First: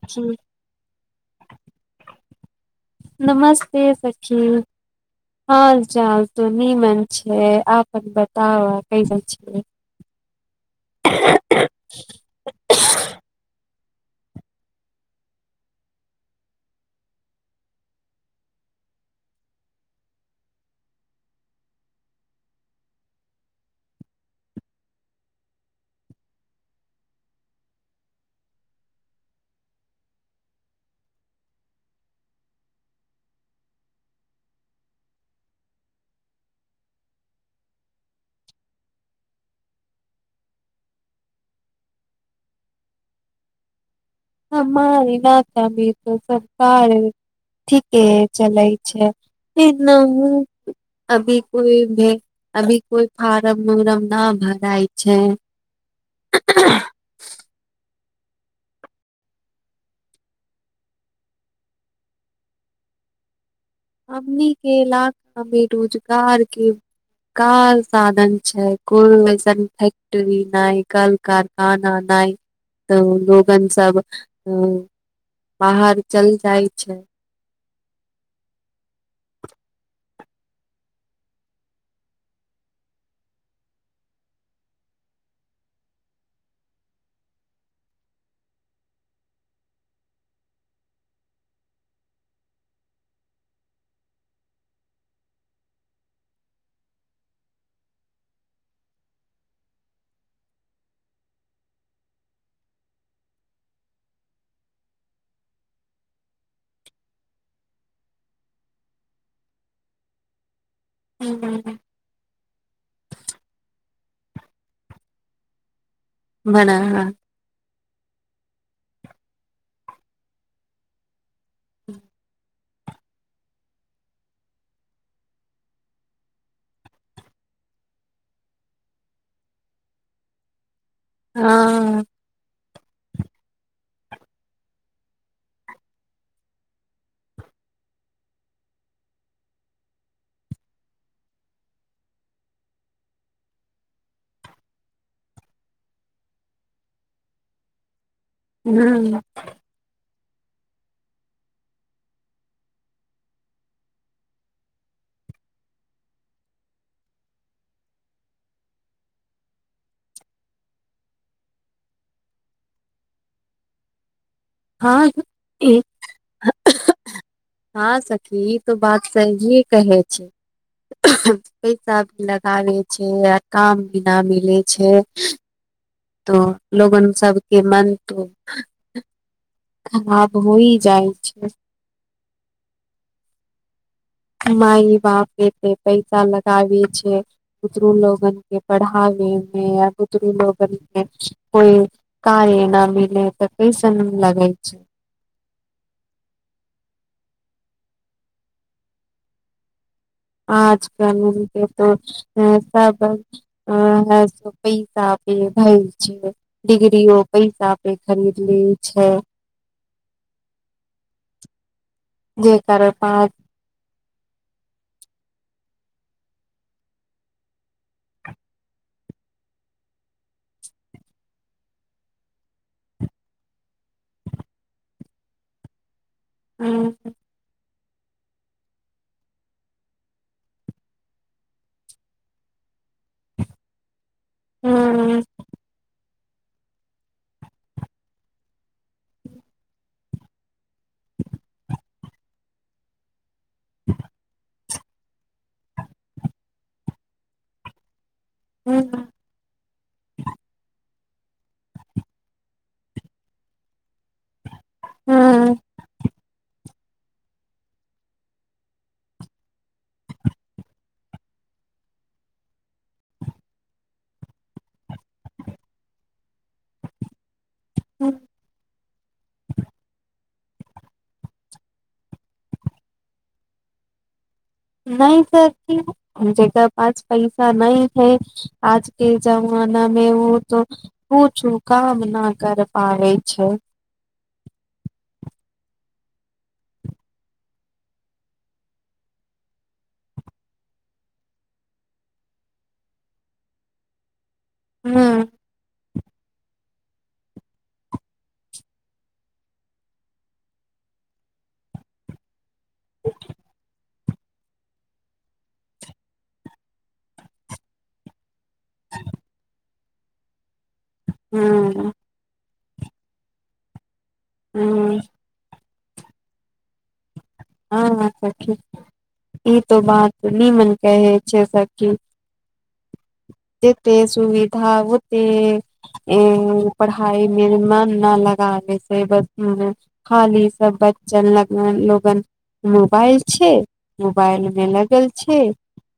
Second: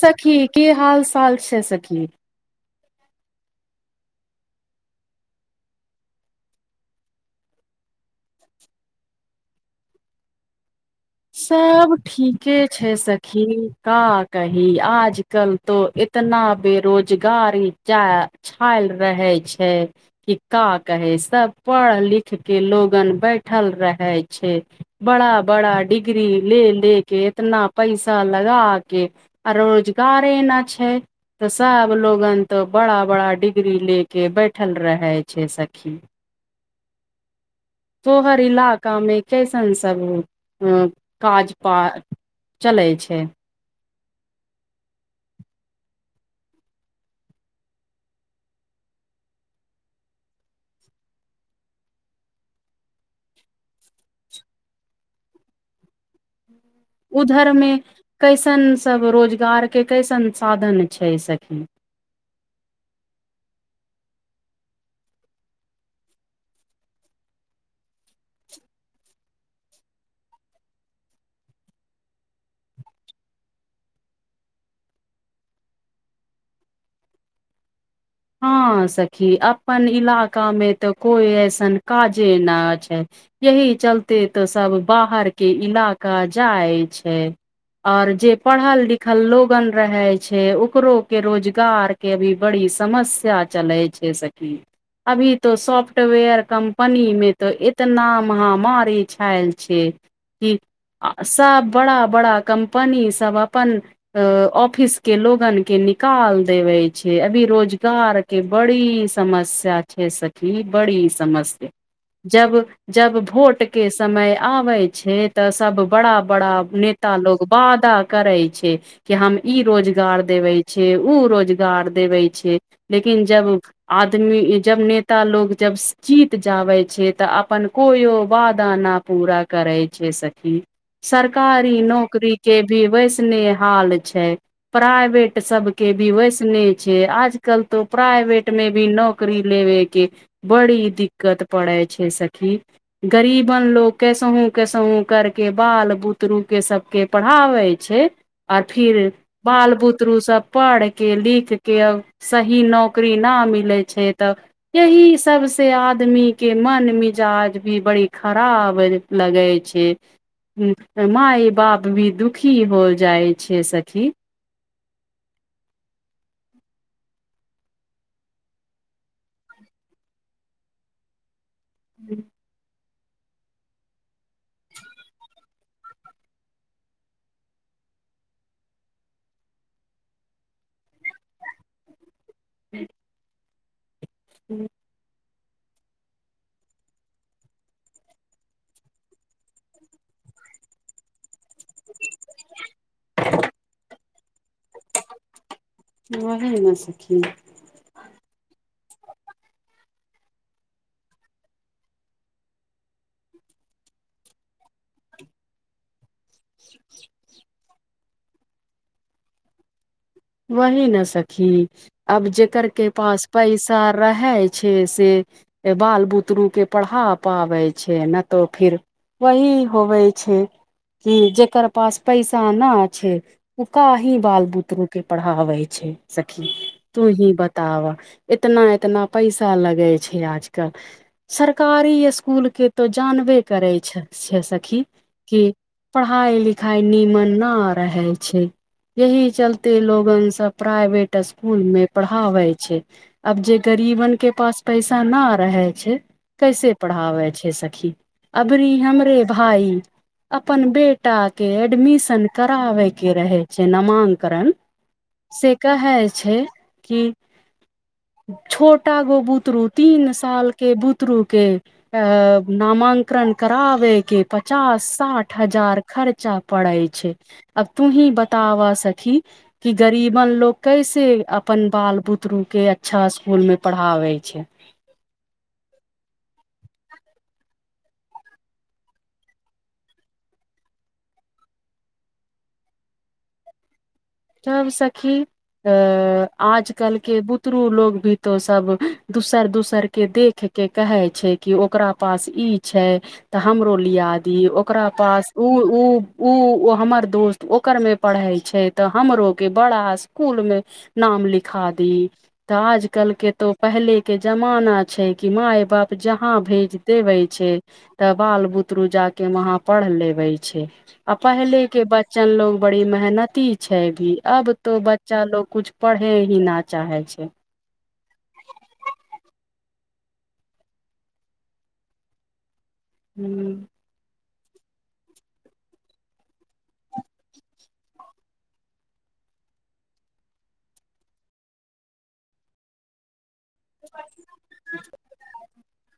सखी कि हाल चाल छैक सखि नमस्ते सखि हाल चाल त नीमन छैक आपन बताउ कैसन छैक सब ठीके छैक सखि का कही आज कल तो इतना बेरोजगारी छय रहय छैक कि का कहि सब पढ़ लिखकेँ लोगन बैठल रहैत छैक बड़ा बड़ा डिग्री ले ले केँ इतना पैसा लगाकेँ आ रोजगार ना छैक तऽ सभ लोगन तऽ बड़ा बड़ा डिग्री लेकेँ बैठल रहैत छैक सखि तोहर इलाकामे कैसन सभ काज पात चलैत छैक हमार इलाकामे त सब काज ठीके चलय छैक ह अभी कोइ भी फार्म उरम नहि भराय छैक हू [unintelligible] उधरमे कैसन सब रोजगारकेँ कैसन साधन छैक सखि [inaudible] हमनी केँ इलाका मे रोजगारकेँ काल साधन छैक कोइ ऐसन फैक्टरी नहि कल कारखाना नहि तऽ लोगन सब बाहर चल जाइत छैक हां सखी अप्पन इलाका मे तऽ कोइ ऐसन काजे नहि छैक यही चलते तऽ सब बाहर केँ इलाका जाइत छैक और जे पढ़ल लिखल लोगन रहैत छैक ओकरो केंँ रोजगार केँ अभी बड़ी समस्या चलैइ छैक सखि अभी तऽ सॉफ्टवेयर कम्पनी मे तऽ इतना महामारी छायल छैक की [unintelligible] सब बड़ा बड़ा कम्पनी सब अपन ऑफिसकेँ लोगनकेँ निकाल देवय छैक अभी रोजगार केँ बड़ी समस्या छैक सखि बड़ी समस्या बना जब जब भोट केँ समय आबैत छैक तऽ सब बड़ा बड़ा हँ नेता लोग बादा करैइ छैय। कि हम ई रोजगार देबै छैय ओ रोजगार देबे छैय लेकिन जब आदमी जब नेता लोग जब जीत जाबैए छैय तऽ अपन कोनो वादा न पूरा करैत छैक सखि सरकारी ह नौकरी केँ भी वैसने हाल छैक प्राइवेट सबकेँ भी वैसने छैइ आज आज कल तो प्राइवेट मे भी नौकरी लेवय केँ बड़ी दिक्कत पड़ैत छैक सखि गरीबन लोके कैसहूंँ कैसहूंँ करकेँ बाल बुतरू कें सबके पढ़ा आबैत छैक आर फिर हँ बाल बुतरु सब पढ़केँ लिखकेँ सही नौकरी ना मिलैत छैक तऽ एहि सबसँ आदमीकेँ मन मी जाज भी बड़ी खराब लगैत छैक हूँ माय बाप भी दुखी होअ जाइत छैक सखी [unintelligible] हां सखी ई त बात सहीये कहैत छैक पैसा लगाबैत छैक आ काम भी ना मिलैत छैक तऽ लोगन सबकेँ मन तो खराब होइत जाइत छैक हंअ् [unintelligible] माइ बाप एते पैसा लगाबे छे बुतरू लोगन के पढ़ाबे में आ बुतरू ओकरि के कोइ कार्य न मिलेह तऽ कैसन लगै छैय। ओही ना सखी। आज क मिलके तो सब [unintelligible] भइल छैय डीगरीओ पैसा पे खरीद लेइ छैय। वही न सखी अब जे जेकर के कारण पास पैसा रहैय छैय से बाल बुतरु के पढ़ा पाबै छैय न तऽ फिर वही होबै छैय। कि जेकर पास पैसा न छैय ओ का ही बाल बुतरु के पढ़ाबे छैय सखी तू ही बताव इतना इतना पैसा लगै छैय आजकल सरकारी एसकुल के तो जानबे करै छ स सखी कि पढ़ाइ पढ़ाई लिखाई नीमन न रहै छैय यही चलते कते लोगन सब प्राइवेट स्कूल में पढ़ाबैइ छैय। अब जे गरीबन के पास पैसा ना रहैए छैय कैसे पढ़ाबैइ छैय सखी अभरी नहि हमरे भाइ अपन बेट बेटा के एडमिशन कराबे के रहे छैय नामांकन से कहै छैय कि छोटा गो बुतरू तीन सालके बुतरू के अ नाम नामंकन कराबे के पचास साठ हजार खर्चा पड़ै छैय। अब तू ही बताव सखी कि गरीबन लोग कैसे अपन बाल बुतरू के अच्छा इसकुल में पढ़ाबै छैय नहि स ककर पास पैसा नहि है आजके जमान मनमे ओ त पूछू काम न कर पाबे छै तब सखी अ आजकल के बुतरू लोग भी तो सब दूसर दूसर के देख के कहे छैय कि ओकरा पास ई छैय तऽ हमरो लियाज ओकरा ह पास उ उ ऊ हमर दोस्त ओकर मे पढ़े छैय। हमरो के बड़ा स्कूल मे नाम लिखा दी तऽ आजकल के तो पहल पहिले के जमाना छैय कि माय बाप जहा भेज देवे छैय तब बाल बुतरू जा के वहा पढ़ लेबे छै आ पहले के ह बच्चन लोग बड़ी मेहनती छै भी अब तो ह बच्चा लोग कुछ पढ़े ही हँ सखी ई तो बात निमन कहेैत छैक सखि ह जेेते सुविधा होते पढ़ाई मे मन न लगे से खाली सब बन लग लोगन मोबाइल छैय मोबाइल मे लगल छैय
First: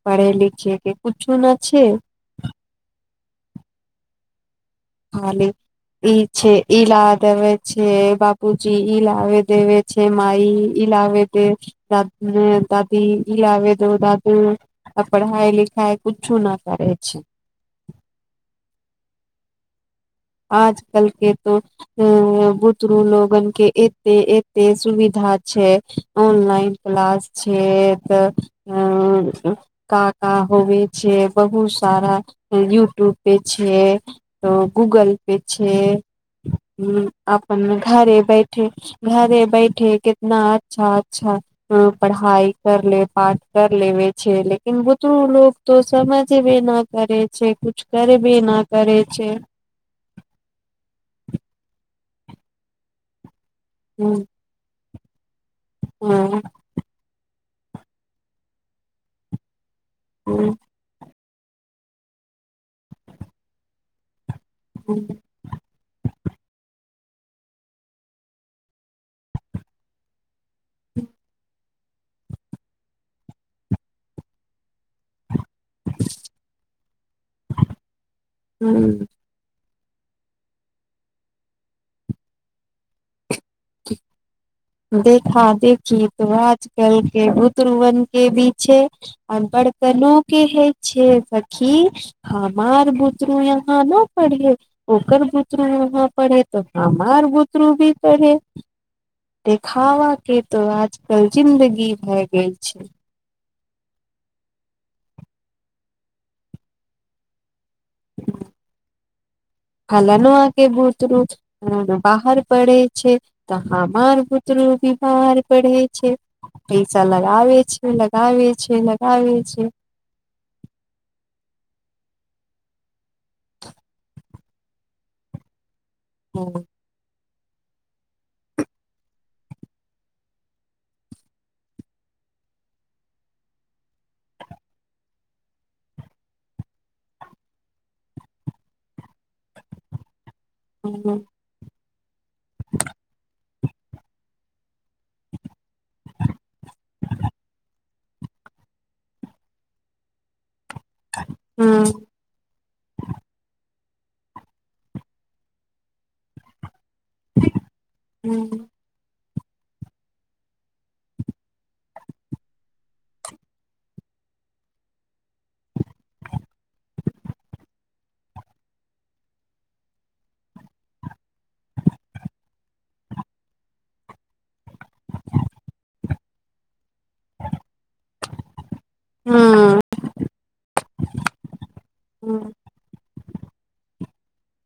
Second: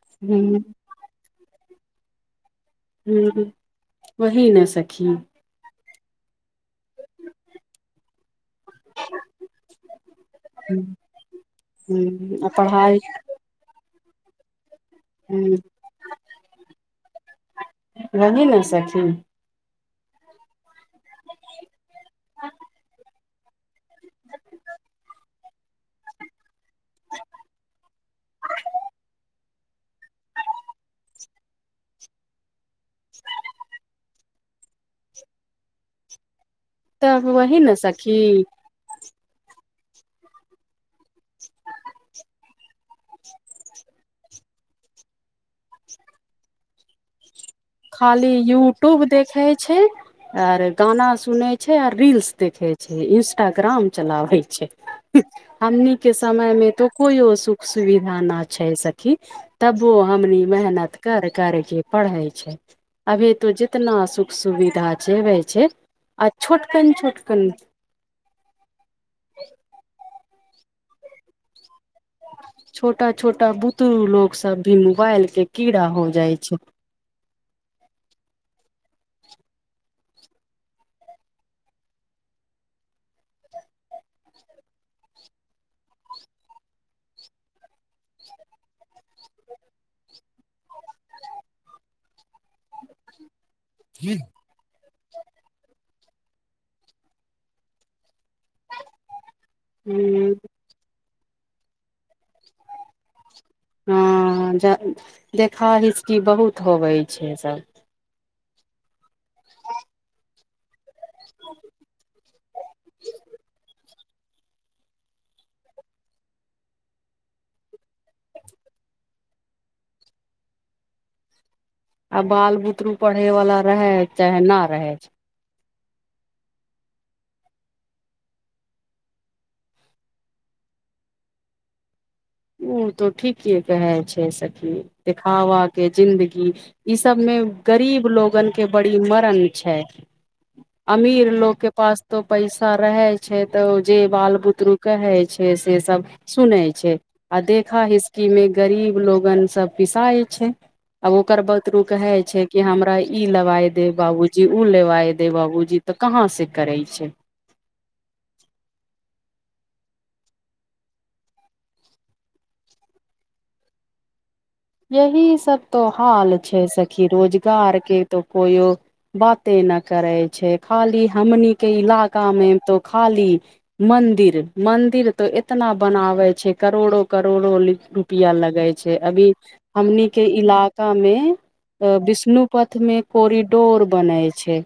पढ़े लिखे के कुछो न छैय ह वही न सखी खाली ई छैय ई ल देबे छिय बाप कूची इलावे देवे छैय मइ इलावे दे द पढ़ाइ दादी इलावे द दादू आ पढ़ाइ लिखा कूछु न करे छैय वही ने सखी आजकल के तो उ बुतरू लोगन के एते एते सुविधा छैय ऑनलाइन क्लास छैय त का का होवे छैय बहुत सारा यूट्यूब पे छैय। त गूगल पे छैय ह तब वही ने आपन सखी घरे बैठे घरे बैठे कितना अच्छा अच्छा पढ़ाई कर ले पाठ कर ले लेकिन बुतरु लोक त समझ भे न करे छै कुछ खाली करबे न करे यूट्यूब देखै छै आर गाना सुनै छै आर रील्स देखैत छै इंस्टाग्राम चलाबै छैक हमनी के ह समय मे तो कोइयो सुख सुविधा न छै सखि तबो हमनी मेहनत कर केँ पढ़ैत छै अभी तो जितना सुख सुविधा छैक छोटकन छोटकन [inaudible] छोटा छोटा बुतरु लोग सब भी मोबाइल केँ कीड़ा हो जाइत छैक [inaudible] ह ठीक देखा देखी तो आजकल केँ बुतरुवन केँ बीछे बड़तलू केँ हे छ सखी हमार बुतरु या य न पढ़े ओकर बुतरु वहाँ पढ़े तो हमार बुतरु भी पढ़े देखावा हूँ केँ त आजकल ज़िन्दगी भए गेल छैक हँ ज देखा हिसकी बहुत होबय छैक सभ खाल नहके बहुत [unintelligible] बाहर पड़ैत छैक त हमार बुतरू बाहर पढ़ैत छै पैसा लगाबय छैक लगाबय छैक लगाबय छै [inaudible] आ बाल बुतरू पढ़यवला रहय चाहे ना रहय छै हँ ओ तो ठीके कहैत छै सखि देखावा केँ जिंन्दगी ई सबमे गरीब लोगन केँ बड़ी मरण छै अमीर लोक केँ पास तो पैसा रहैत छै तऽ जे बाल बुतरु कहैत छै से सब सुनैत छै आ देखा हिस्की मे गरीब लोगन सब पिसाए छै अब ओकर बतरु हूँ कहैत छै कि हमरा ई लवाय दे बाबूजी उ लेबाय दे बाबूजी तऽ कहाँ से करे ह्म [inaudible] यही सब तो हाल छैक सखी रोजगार केँ तो कोइयो बाते ऐना करैत छै खाली हमनी केंँ इलाका मे तो खाली मंदिर मंदिर तो एतना बनावे छैय करोड़ो करोड़ो रुपआ लगे छैय अभी हूँ हमनी के इलाका मे विष्णुपथ मे कोरिडोर बनय छय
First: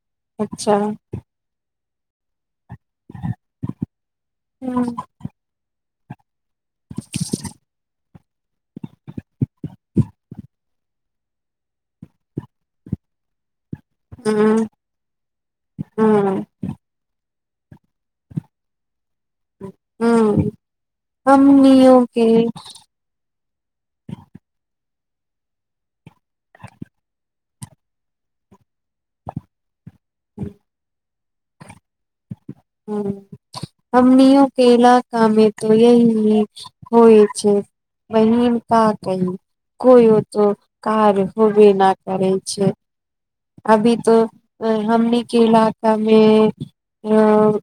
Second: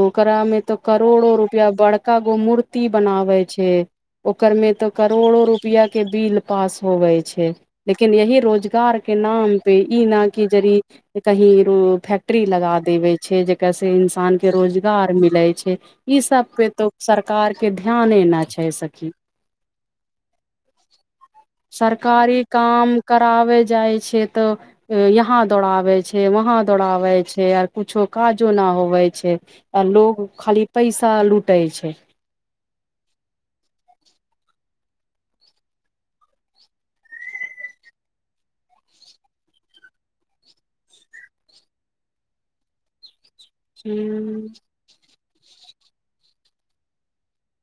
ओकरा मे तो अच्छा करोड़ो रुपआ बड़का गो मूर्ति ती बनावे छै ओकर मे हूँ तो करोड़ो रुपआ केँ बिल पास होबय छै लेकिन यही रोजगार केँ नाम पे कि जरि कही रो फैक्ट्री लगा देवय छै जे कैसे इंसान कें हूँ रोजगार मिलैत छै इ हूँ सब पे तो सरकार कार केँ ध्याने ना छै सखी हूँ हमनियो के सरकारी काम कराबे जाय छिय तऽ यहाँ दौड़ाबैत छै वहाँ दौड़ाबैत छै आर कुछो काजो न होवे छै आ लोग खाली पैसा लूटै छै ह हमनीओ केलक कामे त यही होइत छैक बहिन का कही कोइओ त कार्य होबय न करैत छै अभी तऽ हूँ अ हमनी केँ इलाका मे अ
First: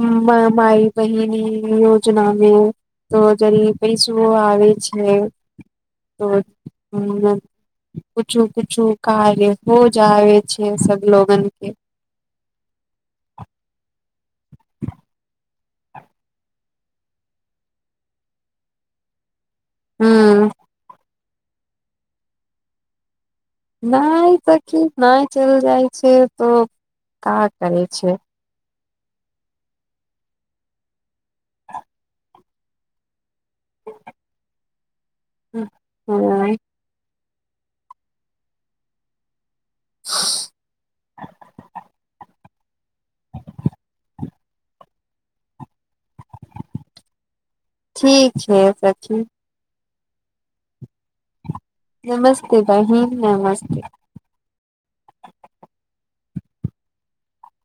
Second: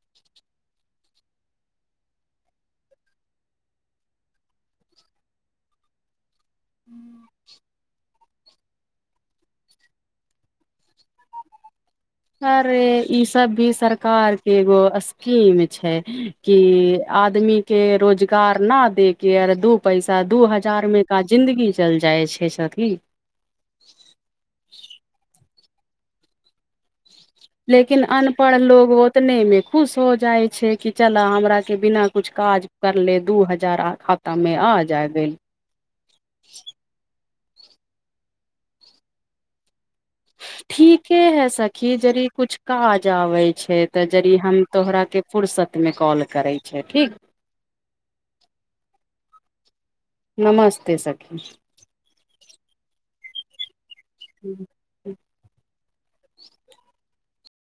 म माई बहिनी योजना मे त जरी पैसो आबै छैय त [inaudible] कुछु कुछु कार्य हो जाय छैय सब लोगन के अरे ई सब भी सरकार एगो स्कीम छैय कि आदमी के रोजगार न दे के अर दू पैसा दू हूं हजार मे का जिन्दगी चल जाइ छैय सखि नहय तऽ की नय चल जाइ छैय तऽ लेकिन अनपढ़ लोक ओतने मे खुश हो जाय छैय कि चल हमरा के बिना कुछ काज करले दू हजार खाता मे आ जाय ह ह्म ठीके है सखी जरी कुछ काज आबै छैय तऽ जरी हम तोहरा के फुर्सत में कॉल करै छै ठीक ठीक छैय सखी नमस्ते सखी नमस्ते बहिन नमस्ते। ठीक ठीक